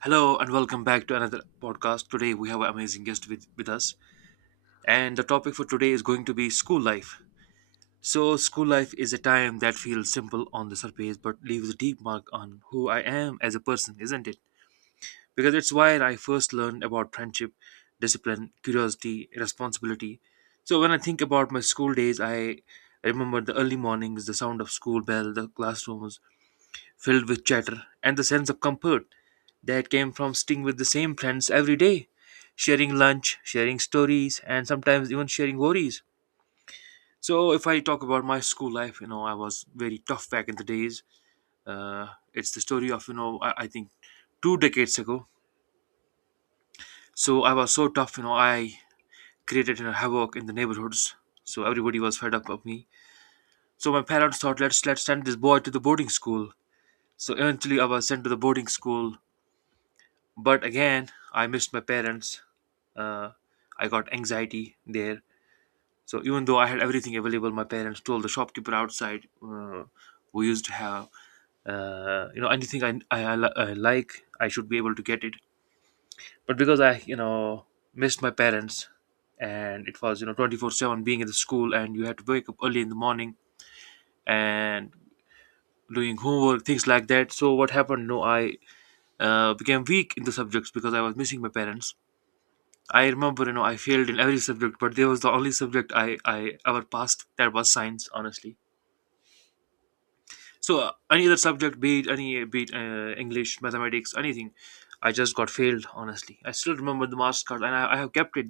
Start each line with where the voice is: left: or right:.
right: Hello and welcome back to another podcast. Today we have an amazing guest with us, and the topic for today is going to be school life. So, school life is a time that feels simple on the surface but leaves a deep mark on who I am as a person, isn't it? Because it's where I first learned about friendship, discipline, curiosity, responsibility. So, when I think about my school days, I remember the early mornings, the sound of school bell, the classrooms, filled with chatter and the sense of comfort that came from sitting with the same friends every day, sharing lunch, sharing stories, and sometimes even sharing worries. So, if I talk about my school life, I was very tough back in the days. Uh, it's the story of, I think two decades ago. So, I was so tough, I created havoc in the neighborhoods. So, everybody was fed up of me. So, my parents thought, let's send this boy to the boarding school. So, eventually, I was sent to the boarding school, but again I missed my parents. uh, I got anxiety there. So even though I had everything available, my parents told the shopkeeper outside, we used to have, anything I like, I should be able to get it. But because I missed my parents, and it was 24 7 being in the school, and you had to wake up early in the morning and doing homework, things like that. So what happened? No I became weak in the subjects because I was missing my parents. I remember, I failed in every subject, but there was the only subject I ever passed, that was science, honestly. So any other subject, be it English, mathematics, anything, I just got failed, honestly. I still remember the marks card, and I have kept it,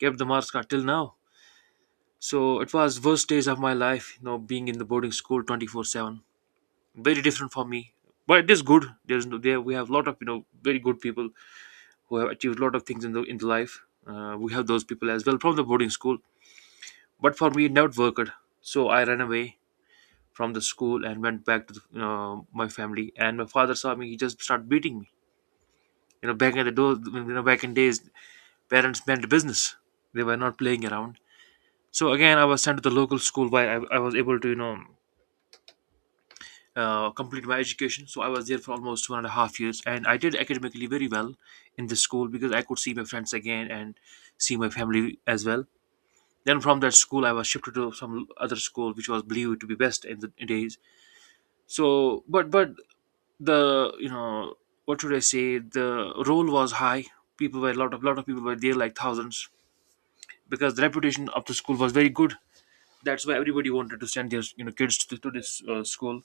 right: kept the marks card till now. So it was worst days of my life, you know, being in the boarding school 24/7. Very different for me, but it is good. There's no, There we have a lot of very good people who have achieved a lot of things in the life. We have those people as well from the boarding school. But for me, it never worked. So I ran away from the school and went back to the, my family. And my father saw me; he just started beating me. You know, back in the do- you know back in days, parents meant business. They were not playing around. So again, I was sent to the local school where I was able to complete my education. So I was there for almost 1.5 years, and I did academically very well in the school because I could see my friends again and see my family as well. Then from that school, I was shifted to some other school, which was believed to be best in the days. So but the you know what should I say, the role was high. People were, a lot of people were there, like thousands, because the reputation of the school was very good. That's why everybody wanted to send their kids to this school.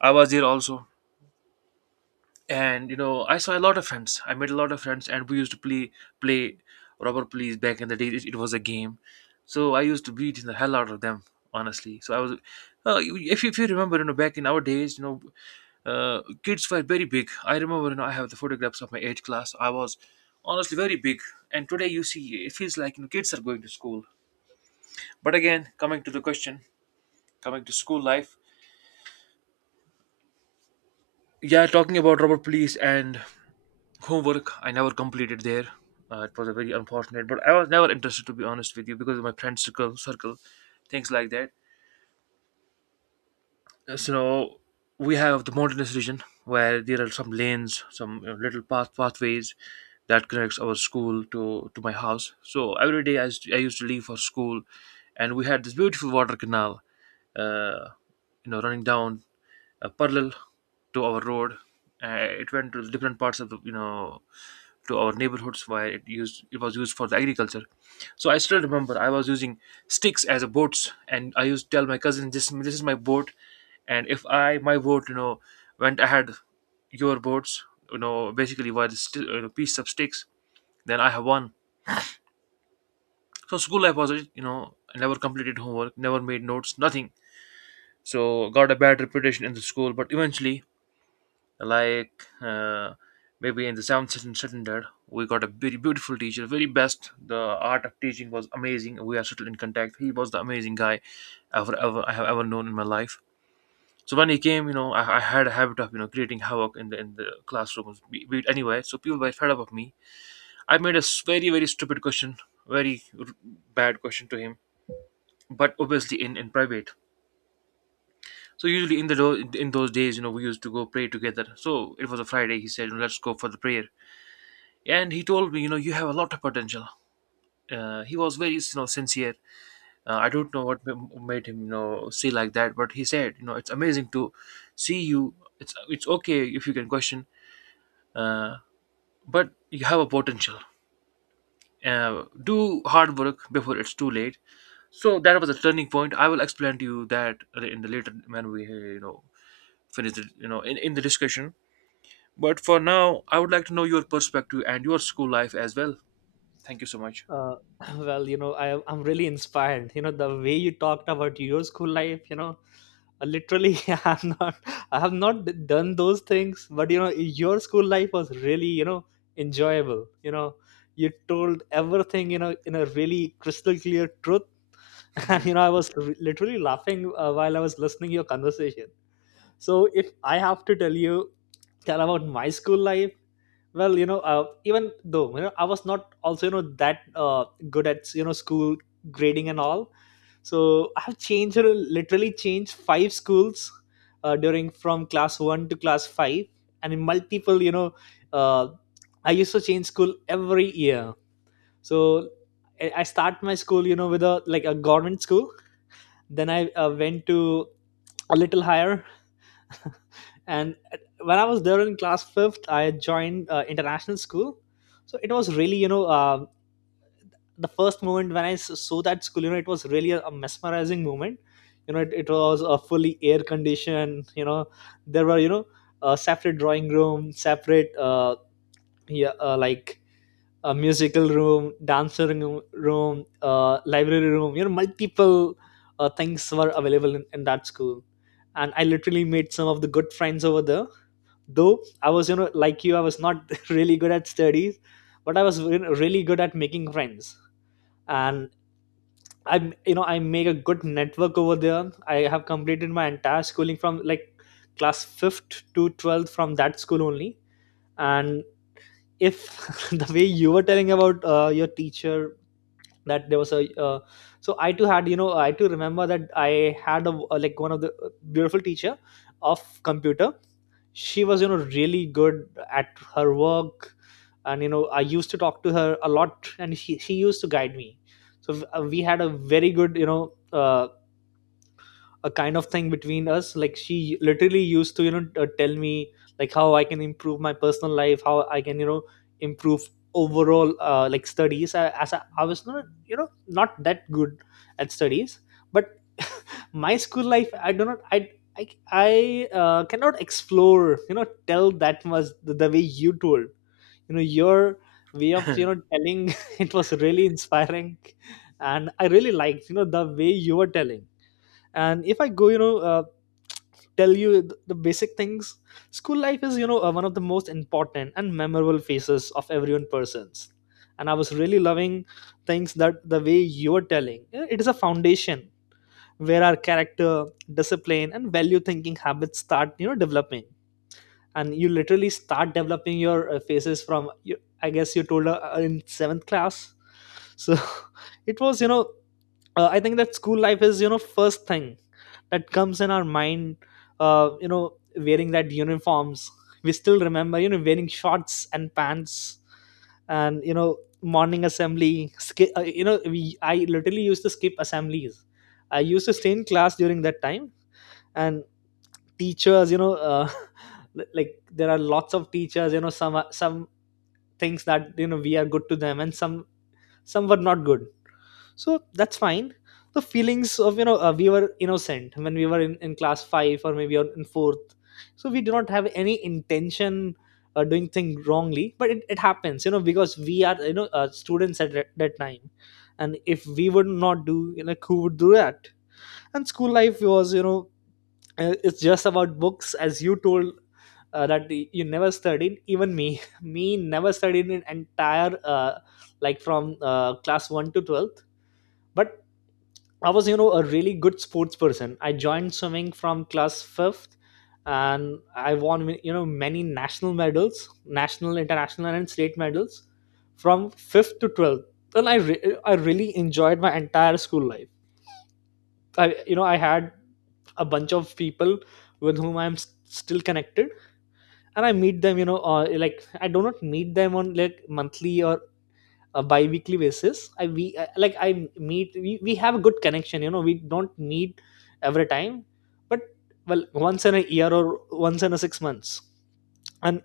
right: I was there also, and you know I saw a lot of friends, I made a lot of friends, and we used to play robber police. Back in the day, it was a game. So I used to beat the hell out of them, honestly. So I was, if you remember, you know back in our days, kids were very big. I remember, you know, I have the photographs of my age class. I was honestly very big. And today you see, it feels like, you know, kids are going to school. But again, coming to the question, coming to school life, yeah, talking about robber police and homework, I never completed there. It was a very unfortunate, but I was never interested, to be honest with you, because of my friend circle, things like that. So we have the mountainous region where there are some lanes, some you know, little pathways that connects our school to my house. So every day I used to leave for school, and we had this beautiful water canal, uh, you know, running down parallel to our road. It went to different parts of the to our neighborhoods, where it was used for the agriculture. So I still remember I was using sticks as a boats, and I used to tell my cousin, this is my boat, and if I my boat, you know, went ahead your boats, you know, basically were the you know, piece of sticks, then I have won. So school life was it, you know, I never completed homework, never made notes, nothing. So got a bad reputation in the school, but eventually, like uh, maybe in the seventh and standard, we got a very beautiful teacher. Very best, the art of teaching was amazing. We are still in contact. He was the amazing guy ever ever I have ever known in my life. So when he came, you know, I had a habit of you know creating havoc in the classrooms, be it anywhere. So people were fed up of me. I made very stupid question, very r- bad question to him, but obviously in private. So usually in the in those days, you know, we used to go pray together. So it was a Friday. He said, let's go for the prayer. And he told me, you know, you have a lot of potential. He was very, you know, sincere. I don't know what made him, you know, see like that, but he said, you know, it's amazing to see you. It's okay if you can question, uh, but you have a potential. Do hard work before it's too late. So that was a turning point. I will explain to you that in the later, when we you know, finish the you know, in the discussion. But for now, I would like to know your perspective and your school life as well. Thank you so much.
left: uh, well, I'm really inspired, the way you talked about your school life. Literally, I'm not, I have not done those things. But your school life was really, enjoyable. You told everything, in a really crystal clear truth. And I was literally laughing, while I was listening your conversation. So if I have to tell you, tell about my school life, well, even though I was not also that good at school grading and all, so I have changed, literally changed, five schools during from class one to class five, and in multiple, uh, I used to change school every year. So I start my school, with a like a government school. Then I went to a little higher. And when I was there in class fifth, I joined international school. So it was really, the first moment when I saw that school, it was really a mesmerizing moment. It was a fully air conditioned. There were, a separate drawing room, separate yeah, like a musical room, dancing room, library room, multiple things were available in that school. And I literally made some of the good friends over there. Though I was, like you, I was not really good at studies, but I was, really good at making friends. And I am, I make a good network over there. I have completed my entire schooling from like class 5th to 12th from that school only. And if the way you were telling about your teacher, that there was a so I too had, I too remember that I had like one of the beautiful teacher of computer. She was, really good at her work. And I used to talk to her a lot, and she used to guide me. So we had a very good, a kind of thing between us, like she literally used to, tell me like how I can improve my personal life, how I can, improve overall like studies. As I was not not that good at studies. But my school life, I do not I I cannot explore, tell that much the way you told, your way of, telling. It was really inspiring, and I really liked, the way you were telling. And if I go, tell you the basic things, school life is, one of the most important and memorable phases of everyone person's. And I was really loving things that the way you were telling. You know, it is a foundation where our character, discipline and value thinking habits start, developing. And you literally start developing your faces from you, I guess you told her in seventh class. So it was, I think that school life is, first thing that comes in our mind. uh, you know wearing that uniforms, we still remember, wearing shorts and pants. And, morning assembly skip, I literally used to skip assemblies. I used to stay in class during that time. And teachers, like there are lots of teachers, some are, some things that, we are good to them, and some were not good. So that's fine. The feelings of, we were innocent when we were in class five, or maybe in fourth. So we do not have any intention doing thing wrongly. But it happens, because we are, students at that time. And if we would not do, who would do that? And school life was, it's just about books, as you told, that you never studied. Even me me never studied in entire like from class 1 to 12th. But I was, a really good sports person. I joined swimming from class fifth, and I won, many national medals, national, international, and state medals from fifth to 12th. And I really enjoyed my entire school life. I, I had a bunch of people with whom I'm still connected, and I meet them, like I do not meet them on like monthly or a bi-weekly basis. Like I meet, we have a good connection. We don't meet every time. But well, once in a year or once in a 6 months. And,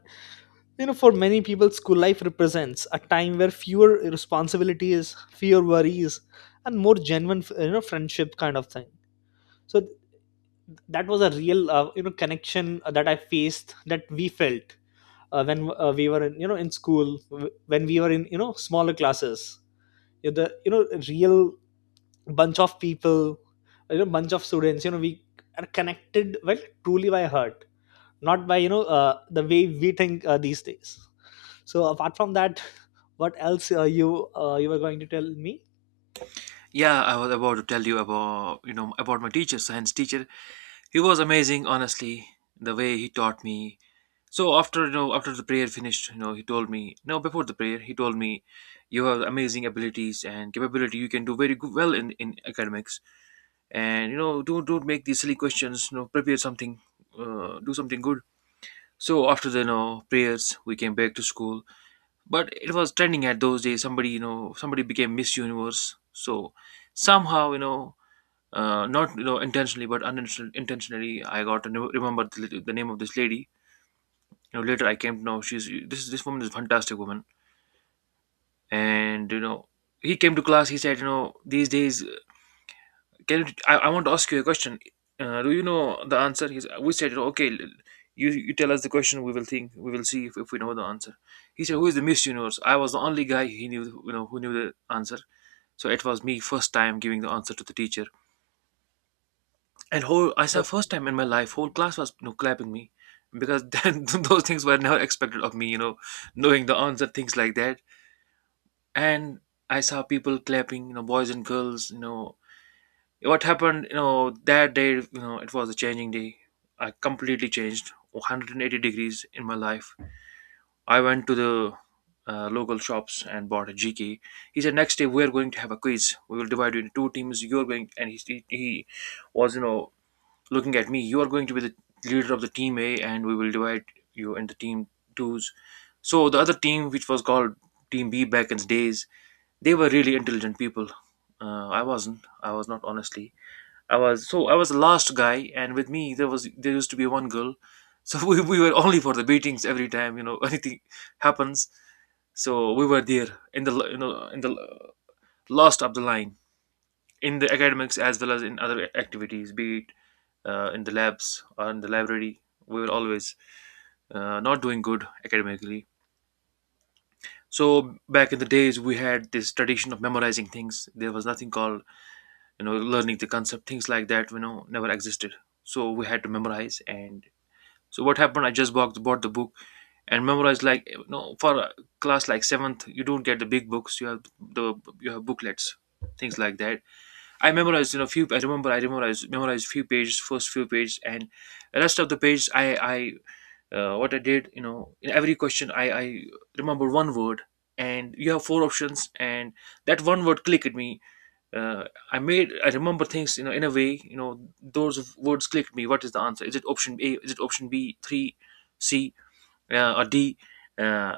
left: for many people school life represents a time where fewer responsibilities, fewer worries, and more genuine, friendship kind of thing. So that was a real connection that I faced, that we felt, when we were in, in school, when we were in, smaller classes. You know, the you know real bunch of people, bunch of students, we are connected well, truly by heart, not by, the way we think these days. So apart from that, what else, you were going to tell me?
right: Yeah, I was about to tell you about you know about my teacher, science teacher. He was amazing, honestly, the way he taught me. So after you know after the prayer finished, you know he told me, no, before the prayer he told me, you have amazing abilities and capability. You can do very good, well in academics, and you know don't make these silly questions. You know, prepare something, do something good. So after the you know prayers, we came back to school. But it was trending at those days. Somebody you know somebody became Miss Universe. So somehow, you know, not you know intentionally but unintentionally intentionally, I got to remember the name of this lady. You know, later I came to know, she's this this woman is a fantastic woman. And you know, he came to class, he said, you know, these days, can you, I want to ask you a question. Do you know the answer? He's, we said, okay, you you tell us the question, we will think, we will see if we know the answer. He said, who is the Miss Universe? I was the only guy he knew, you know, who knew the answer. So it was me, first time giving the answer to the teacher. And whole, I saw first time in my life, whole class was, you know, clapping me, because then those things were never expected of me. You know, knowing the answer, things like that. And I saw people clapping. You know, boys and girls. You know, what happened? You know, that day. You know, it was a changing day. I completely changed 180 degrees in my life. I went to the local shops and bought a GK. He said, next day we're going to have a quiz. We will divide you into two teams. You're going, and he was, you know, looking at me, you are going to be the leader of the team A, and we will divide you into team twos. So the other team, which was called Team B back in the days, they were really intelligent people. I wasn't. I was not, honestly. I was the last guy, and with me there used to be one girl. So we were only for the beatings every time, anything happens. So we were there in the l- you know in the l- last of the line in the academics as well as in other activities, be it in the labs or in the library. We were always not doing good academically. So back in the days, we had this tradition of memorizing things. There was nothing called, learning the concept. Things like that, never existed. So we had to memorize. And so what happened? I just bought the book and memorized, like, for a class like seventh, you don't get the big books. You have the you have booklets, things like that. I memorized, few. I remember I memorized few pages, first few pages, and the rest of the pages, I, what I did, in every question I remember one word, and you have four options, and that one word clicked me. Uh, I remember things, in a way, those words clicked me. What is the answer? Is it option A? Is it option B? Three, C, or D? Uh,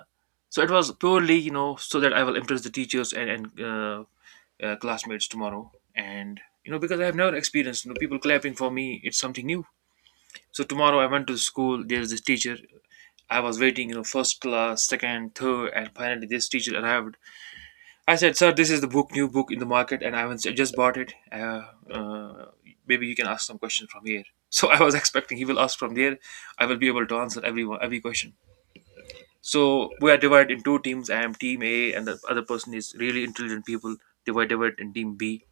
right: so it was purely, so that I will impress the teachers and classmates tomorrow, and because I have never experienced, people clapping for me. It's something new. So tomorrow I went to school. There's this teacher. I was waiting, you know, first class, second, third, and finally this teacher arrived. I said, "Sir, this is the book, new book in the market, and I haven't I just bought it. Uh, Maybe you can ask some questions from here." So I was expecting he will ask from there. I will be able to answer every question. So we are divided in two teams. I am team A, and the other person is really intelligent people. They were divided in team B.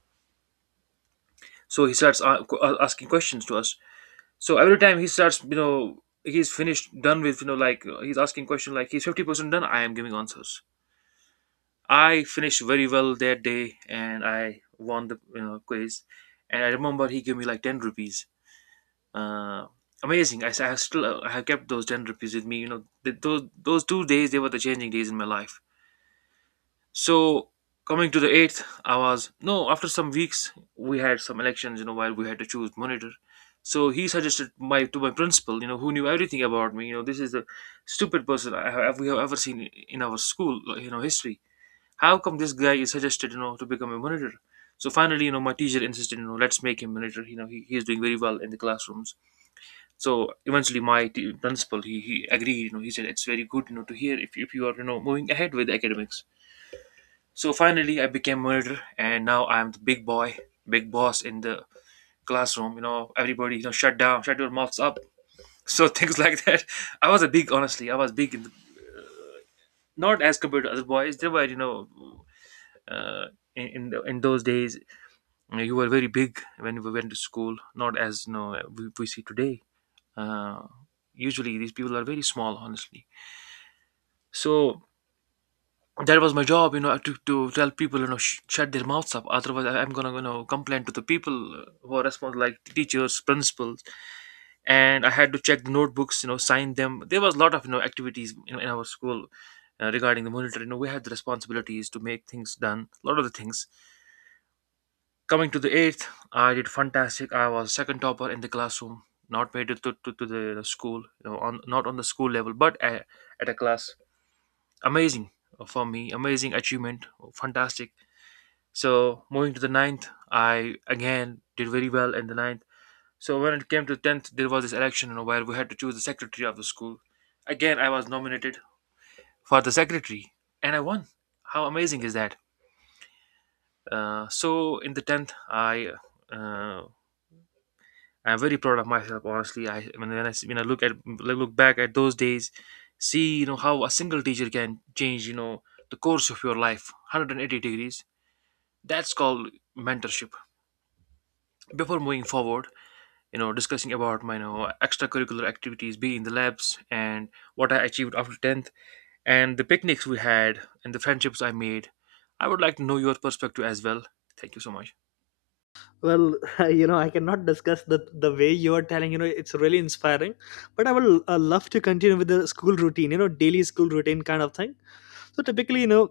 right: So he starts asking questions to us. So every time he starts, he's finished, done with, he's asking question, like, he's 50% done, I am giving answers. I finished very well that day, and I won the, quiz. And I remember he gave me like 10 rupees. uh Amazing. I have still I have kept those 10 rupees with me, you know. Those 2 days, they were the changing days in my life. So coming to the eighth, I was no. After some weeks, we had some elections. You know, while we had to choose monitor. So he suggested my to my principal. You know, who knew everything about me. You know, this is the stupid person I have we have ever seen in our school. You know, history. How come this guy is suggested, you know, to become a monitor? So finally, you know, my teacher insisted, you know, let's make him monitor. You know, he is doing very well in the classrooms. So eventually, my principal, he agreed. You know, he said it's very good, you know, to hear, if you are, you know, moving ahead with academics. So finally, I became monitor, and now I'm the big boy, big boss in the classroom. You know, everybody, you know, shut down, shut your mouths up. So things like that. I was a big, honestly, I was big in the, not as compared to other boys. They were, you know, uh, the, in those days, you know, you were very big when we went to school. Not as we see today. Uh, Usually, these people are very small, honestly. So that was my job, you know, to tell people, you know, shut their mouths up. Otherwise I'm gonna, you know, complain to the people who are responsible, like teachers, principals. And I had to check the notebooks, you know, sign them. There was a lot of, you know, activities in our school, regarding the monitor. You know, we had the responsibilities to make things done, a lot of the things. Coming to the eighth, I did fantastic. I was second topper in the classroom. Not made it to the school, you know, on, not on the school level, but at a class. Amazing. For me, amazing achievement. Fantastic. So moving to the ninth, I again did very well in the ninth. So when it came to tenth, there was this election, you know, where we had to choose the secretary of the school. Again, I was nominated for the secretary, and I won. How amazing is that? So in the tenth, I, uh, I'm very proud of myself. Honestly, I when when I look at, like, look back at those days, see, you know, how a single teacher can change, you know, the course of your life 180 degrees. That's called mentorship. Before moving forward, you know, discussing about my, you know, extracurricular activities, be in the labs, and what I achieved after 10th, and the picnics we had, and the friendships I made, I would like to know your perspective as well. Thank you so much.
left: Well, I cannot discuss the way you are telling. It's really inspiring. But I will love to continue with the school routine, daily school routine kind of thing. So typically,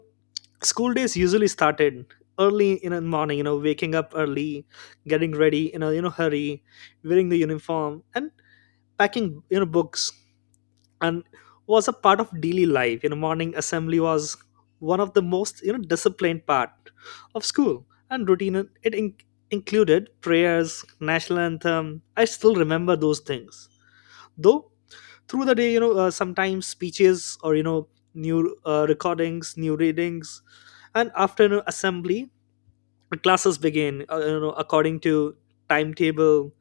left: school days usually started early in the morning, waking up early, getting ready in a, hurry, wearing the uniform and packing, books, and was a part of daily life. Morning assembly was one of the most, disciplined part of school and routine. it in- included prayers, national anthem. I still remember those things. Though through the day, sometimes speeches or, new recordings, new readings, and afternoon assembly. Classes begin, according to timetable.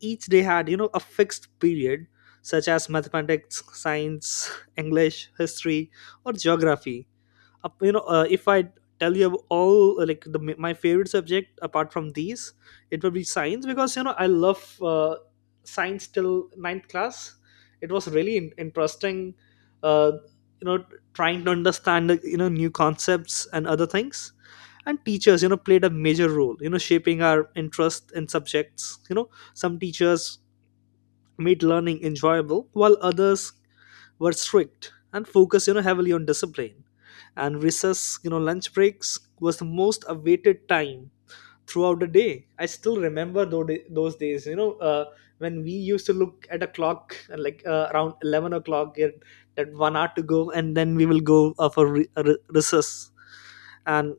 left: Each day had, a fixed period, such as mathematics, science, English, history or geography. If I tell you all, like the, my favorite subject apart from these, it will be science, because I love uh, science till ninth class. It was really interesting. uh, you know trying to understand, new concepts and other things. And teachers, played a major role, shaping our interest in subjects. Some teachers made learning enjoyable, while others were strict and focused, heavily on discipline. And recess, lunch breaks was the most awaited time throughout the day. I still remember those days, when we used to look at a clock and like around 11 o'clock, get that 1 hour to go, and then we will go for recess. And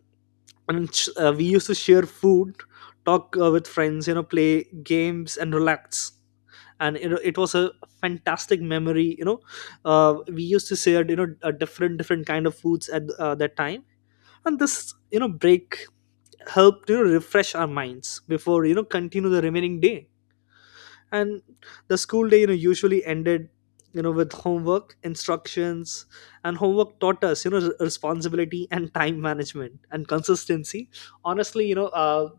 left: we used to share food, talk with friends, play games and relax. And, it was a fantastic memory. We used to share, different different kind of foods at that time. And this, break helped, refresh our minds before, continue the remaining day. And the school day, usually ended, with homework instructions. And homework taught us, responsibility and time management and consistency. Honestly,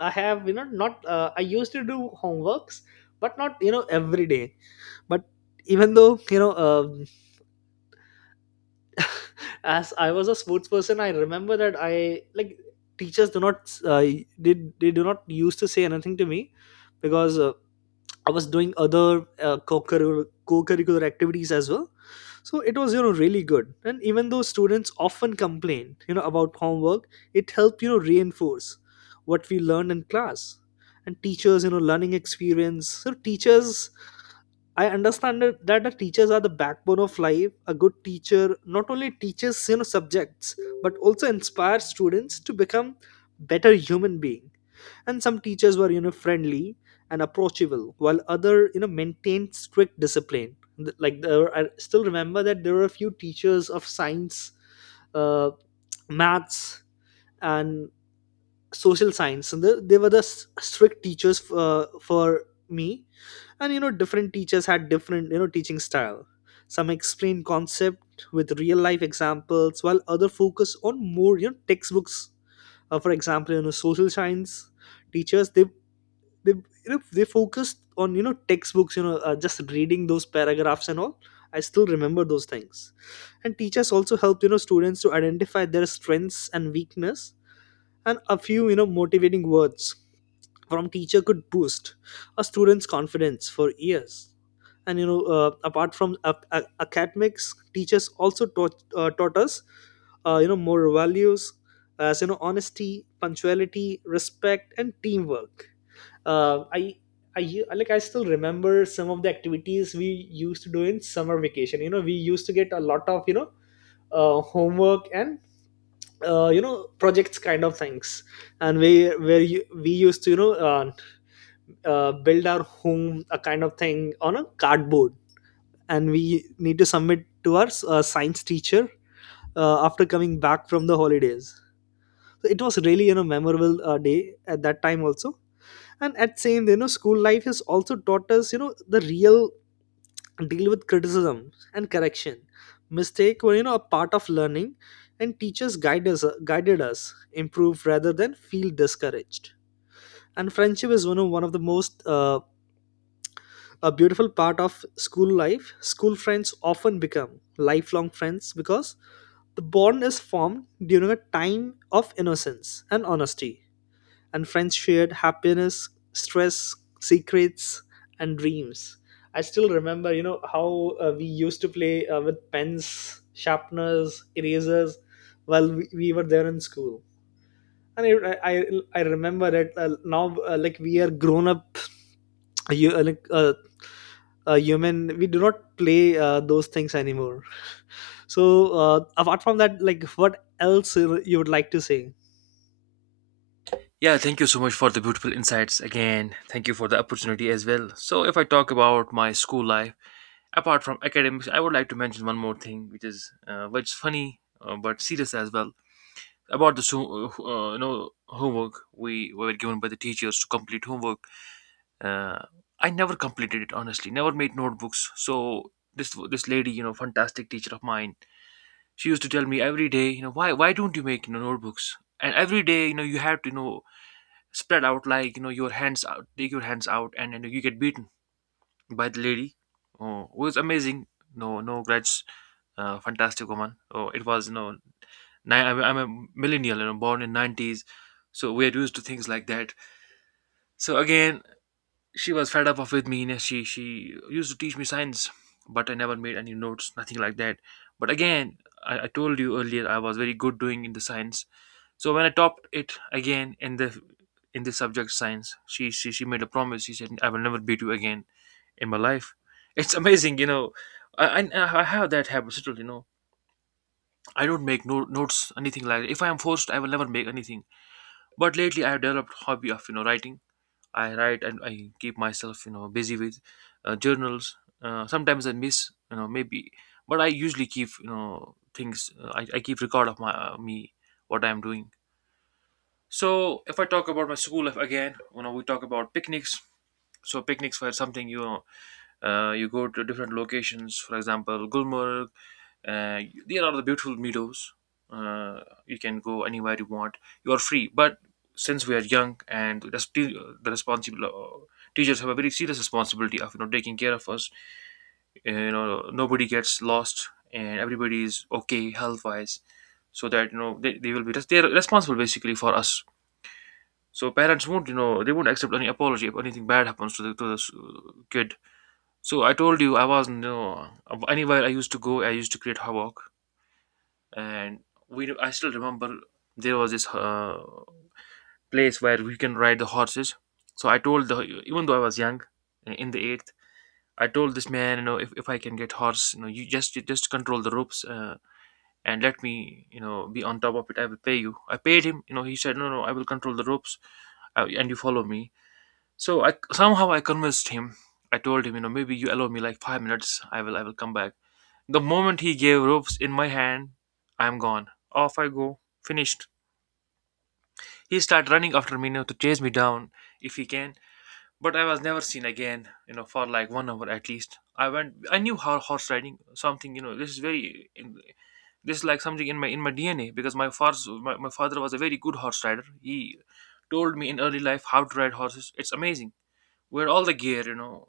left: I have, not I used to do homeworks, but not, every day. But even though, as I was a sports person, I remember that I like teachers do not, they, they do not used to say anything to me, because I was doing other co-curricular activities as well. So it was, really good. And even though students often complain, about homework, it helped, reinforce what we learned in class. And teachers, learning experience. So teachers, I understand that the teachers are the backbone of life. A good teacher not only teaches, subjects, but also inspires students to become better human being. And some teachers were, friendly and approachable, while other, maintained strict discipline. Like there were, I still remember that there were a few teachers of science, uh, maths, and social science. And they were the strict teachers for me. And, different teachers had different, teaching style. Some explain concept with real life examples, while other focus on more, textbooks. For example, social science teachers, they, they focused on, textbooks, just reading those paragraphs and all. I still remember those things. And teachers also helped, students to identify their strengths and weakness. And a few, motivating words from teacher could boost a student's confidence for years. And, apart from academics, teachers also taught, taught us more values, as, honesty, punctuality, respect and teamwork. uh, I like I still remember some of the activities we used to do in summer vacation. You know, we used to get a lot of, homework and, projects kind of things, and we where you, we used to, build our home a kind of thing on a cardboard, and we need to submit to our science teacher after coming back from the holidays. So it was really, memorable day at that time also. And at same, school life has also taught us, the real deal with criticism and correction. Mistake were, a part of learning, and teachers guided us improve rather than feel discouraged. And friendship is one of the most a beautiful part of school life. School friends often become lifelong friends, because the bond is formed during a time of innocence and honesty. And friends shared happiness, stress, secrets, and dreams. I still remember, you know, how we used to play with pens, sharpeners, erasers while we were there in school. And I, I I remember it now, like we are grown up, you, uh, like uh, a human, we do not play those things anymore. So apart from that, like what else you would like to say?
right: Yeah, thank you so much for the beautiful insights. Again, thank you for the opportunity as well. So if I talk about my school life, apart from academics, I would like to mention one more thing, which is funny, but serious as well. About the you know, homework. We were given by the teachers to complete homework. uh, I never completed it, honestly. Never made notebooks. So this lady, you know, fantastic teacher of mine, she used to tell me every day, you know, why don't you make, you know, notebooks? And every day, you know, you have to, you know, spread out, like, you know, your hands out, take your hands out, and, you know, you get beaten by the lady. Oh, it was amazing. No No grudge. Fantastic woman. Oh, it was, you know, I'm a millennial, you know, born in 90s, so we're used to things like that. So again, she was fed up of with me, and she used to teach me science, but I never made any notes, nothing like that. But again, I told you earlier, I was very good doing in the science. So when I topped it again in the, in the subject science, she made a promise. She said, I will never beat you again in my life. It's amazing, you know. I have that habit still, you know, I don't make no, notes, anything like that. If I am forced, I will never make anything. But lately I have developed hobby of, you know, writing. I write and I keep myself, you know, busy with journals. Sometimes I miss, you know, maybe, but I usually keep, you know, things. I keep record of my me what I'm doing. So if I talk about my school life again, you know, we talk about picnics. So picnics were something, you know, you go to different locations, for example, Gulmarg. Uh, there are the beautiful meadows. Uh, you can go anywhere you want. You are free. But since we are young, and the responsible teachers have a very serious responsibility of, you know, taking care of us. You know, nobody gets lost and everybody is okay health wise, so that, you know, they will be they're responsible basically for us. So parents won't, you know, they won't accept any apology if anything bad happens to the kid. So I told you I was no. Anywhere I used to go, I used to create havoc, and we. I still remember there was this place where we can ride the horses. So I told the even though I was young, in the eighth, I told this man, you know, if I can get horse, you know, you just control the ropes, and let me, you know, be on top of it. I will pay you. I paid him. You know, he said, no, no, I will control the ropes, and you follow me. So I convinced him. I told him, you know, maybe you allow me like 5 minutes. I will come back. The moment he gave ropes in my hand, I'm gone. Off I go. Finished. He started running after me now to chase me down, if he can. But I was never seen again, you know, for like 1 hour at least. I went. I knew how horse riding something, This is This is like something in my DNA because my father was a very good horse rider. He told me in early life how to ride horses. It's amazing. Where all the gear,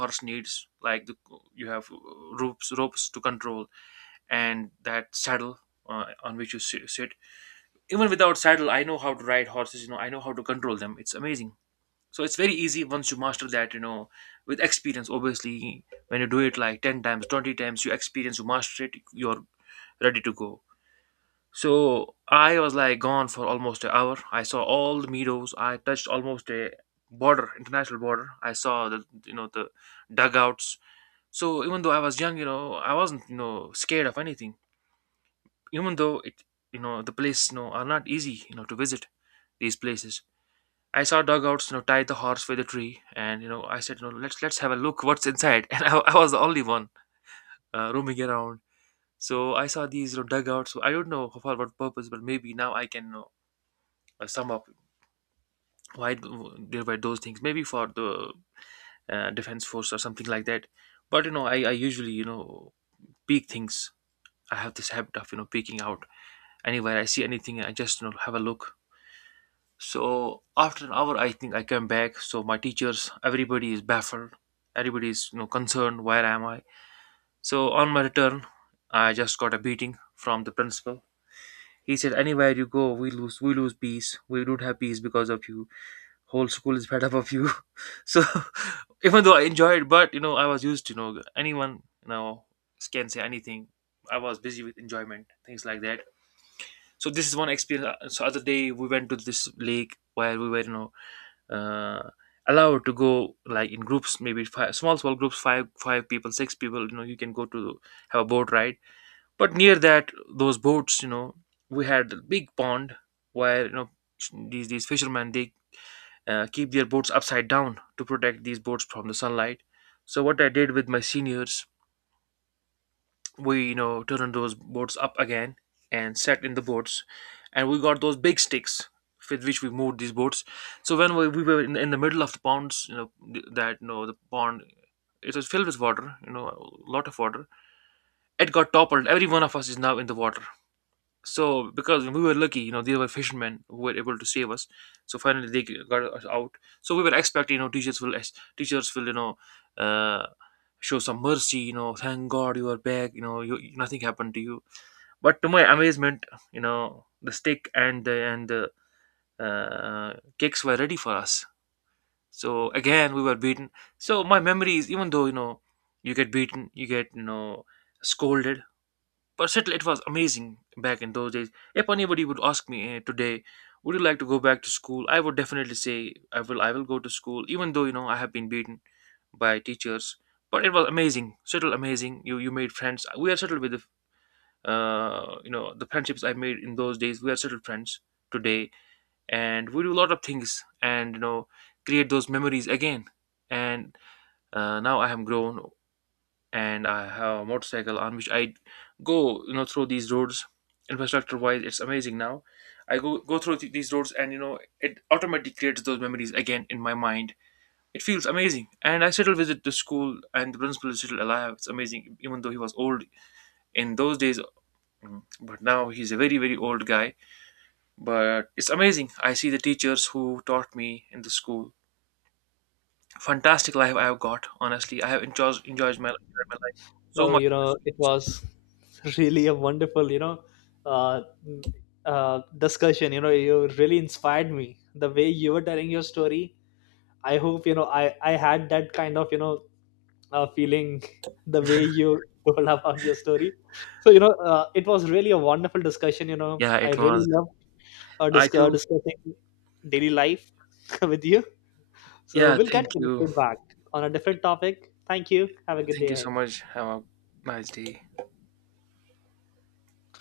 right: horse needs, like the, you have ropes to control and that saddle on which you sit. Even without saddle, I know how to ride horses. I know how to control them. It's amazing. So it's very easy once you master that. With experience, obviously, when you do it like 10 times, 20 times, you experience, you master it, you're ready to go. So I was like gone for almost an hour. I saw all the meadows. I touched almost a border, international border. I saw the you know the dugouts. So even though I was young, I wasn't scared of anything, even though it, the place, are not easy, to visit these places. I saw dugouts, tie the horse with a tree, and I said, let's have a look what's inside. And I was the only one roaming around. So I saw these, dugouts. So I don't know for what purpose, but maybe now I can, sum up why there were those things, maybe for the defense force or something like that. But I usually, peek things. I have this habit of peeking out. Anywhere I see anything, I just, have a look. So after an hour, I think I came back. So my teachers, everybody is baffled. Everybody is, concerned. Where am I? So on my return, I just got a beating from the principal. He said, "Anywhere you go, we lose. We lose peace. We don't have peace because of you. Whole school is fed up of you." So even though I enjoyed, but I was used to, anyone, can say anything. I was busy with enjoyment, things like that. So this is one experience. So other day we went to this lake where we were uh, allowed to go like in groups, maybe five small small groups, five five people, six people, you can go to have a boat ride. But near that, those boats, we had a big pond where, these fishermen, they keep their boats upside down to protect these boats from the sunlight. So what I did with my seniors, we turned those boards up again and sat in the boards, and we got those big sticks with which we moved these boards. So when we were in the middle of the ponds, that, the pond, it was filled with water, a lot of water. It got toppled. Every one of us is now in the water. So, because we were lucky, they were fishermen who were able to save us. So finally, they got us out. So we were expecting, teachers will, uh, show some mercy. Thank God you are back. Nothing happened to you. But to my amazement, the stick and the cakes were ready for us. So again, we were beaten. So my memory is, even though, you get beaten, you get, scolded, but still, it was amazing back in those days. If anybody would ask me today, would you like to go back to school? I would definitely say I will go to school, even though I have been beaten by teachers. But it was amazing, still amazing. You made friends. We are settled with the you know the friendships I made in those days. We are settled friends today, and we do a lot of things, and create those memories again. And now I am grown and I have a motorcycle on which I go, through these roads. Infrastructure wise, it's amazing now. I go through these roads, and it automatically creates those memories again in my mind. It feels amazing, and I still visit the school, and the principal is still alive. It's amazing, even though he was old in those days. But now he's a very very old guy. But it's amazing. I see the teachers who taught me in the school. Fantastic life I have got. Honestly, I have enjoyed my life so
left: Well,
right: much in the
left: it
right: school.
left: was really a wonderful, uh, discussion. You really inspired me the way you were telling your story. I hope, I had that kind of, feeling the way you told about your story. So, you know, it was really a wonderful discussion. You know,
right: Yeah,
left: I
right: it
left: really
right: was.
left: love
right: I too.
left: discussing daily life with you. So,
right: Yeah,
left: we'll get
right: thank you.
left: connected back on a different topic. Thank you. Have a good
right: Thank
left: day
right: you so
left: ahead.
right: much. Have a nice day.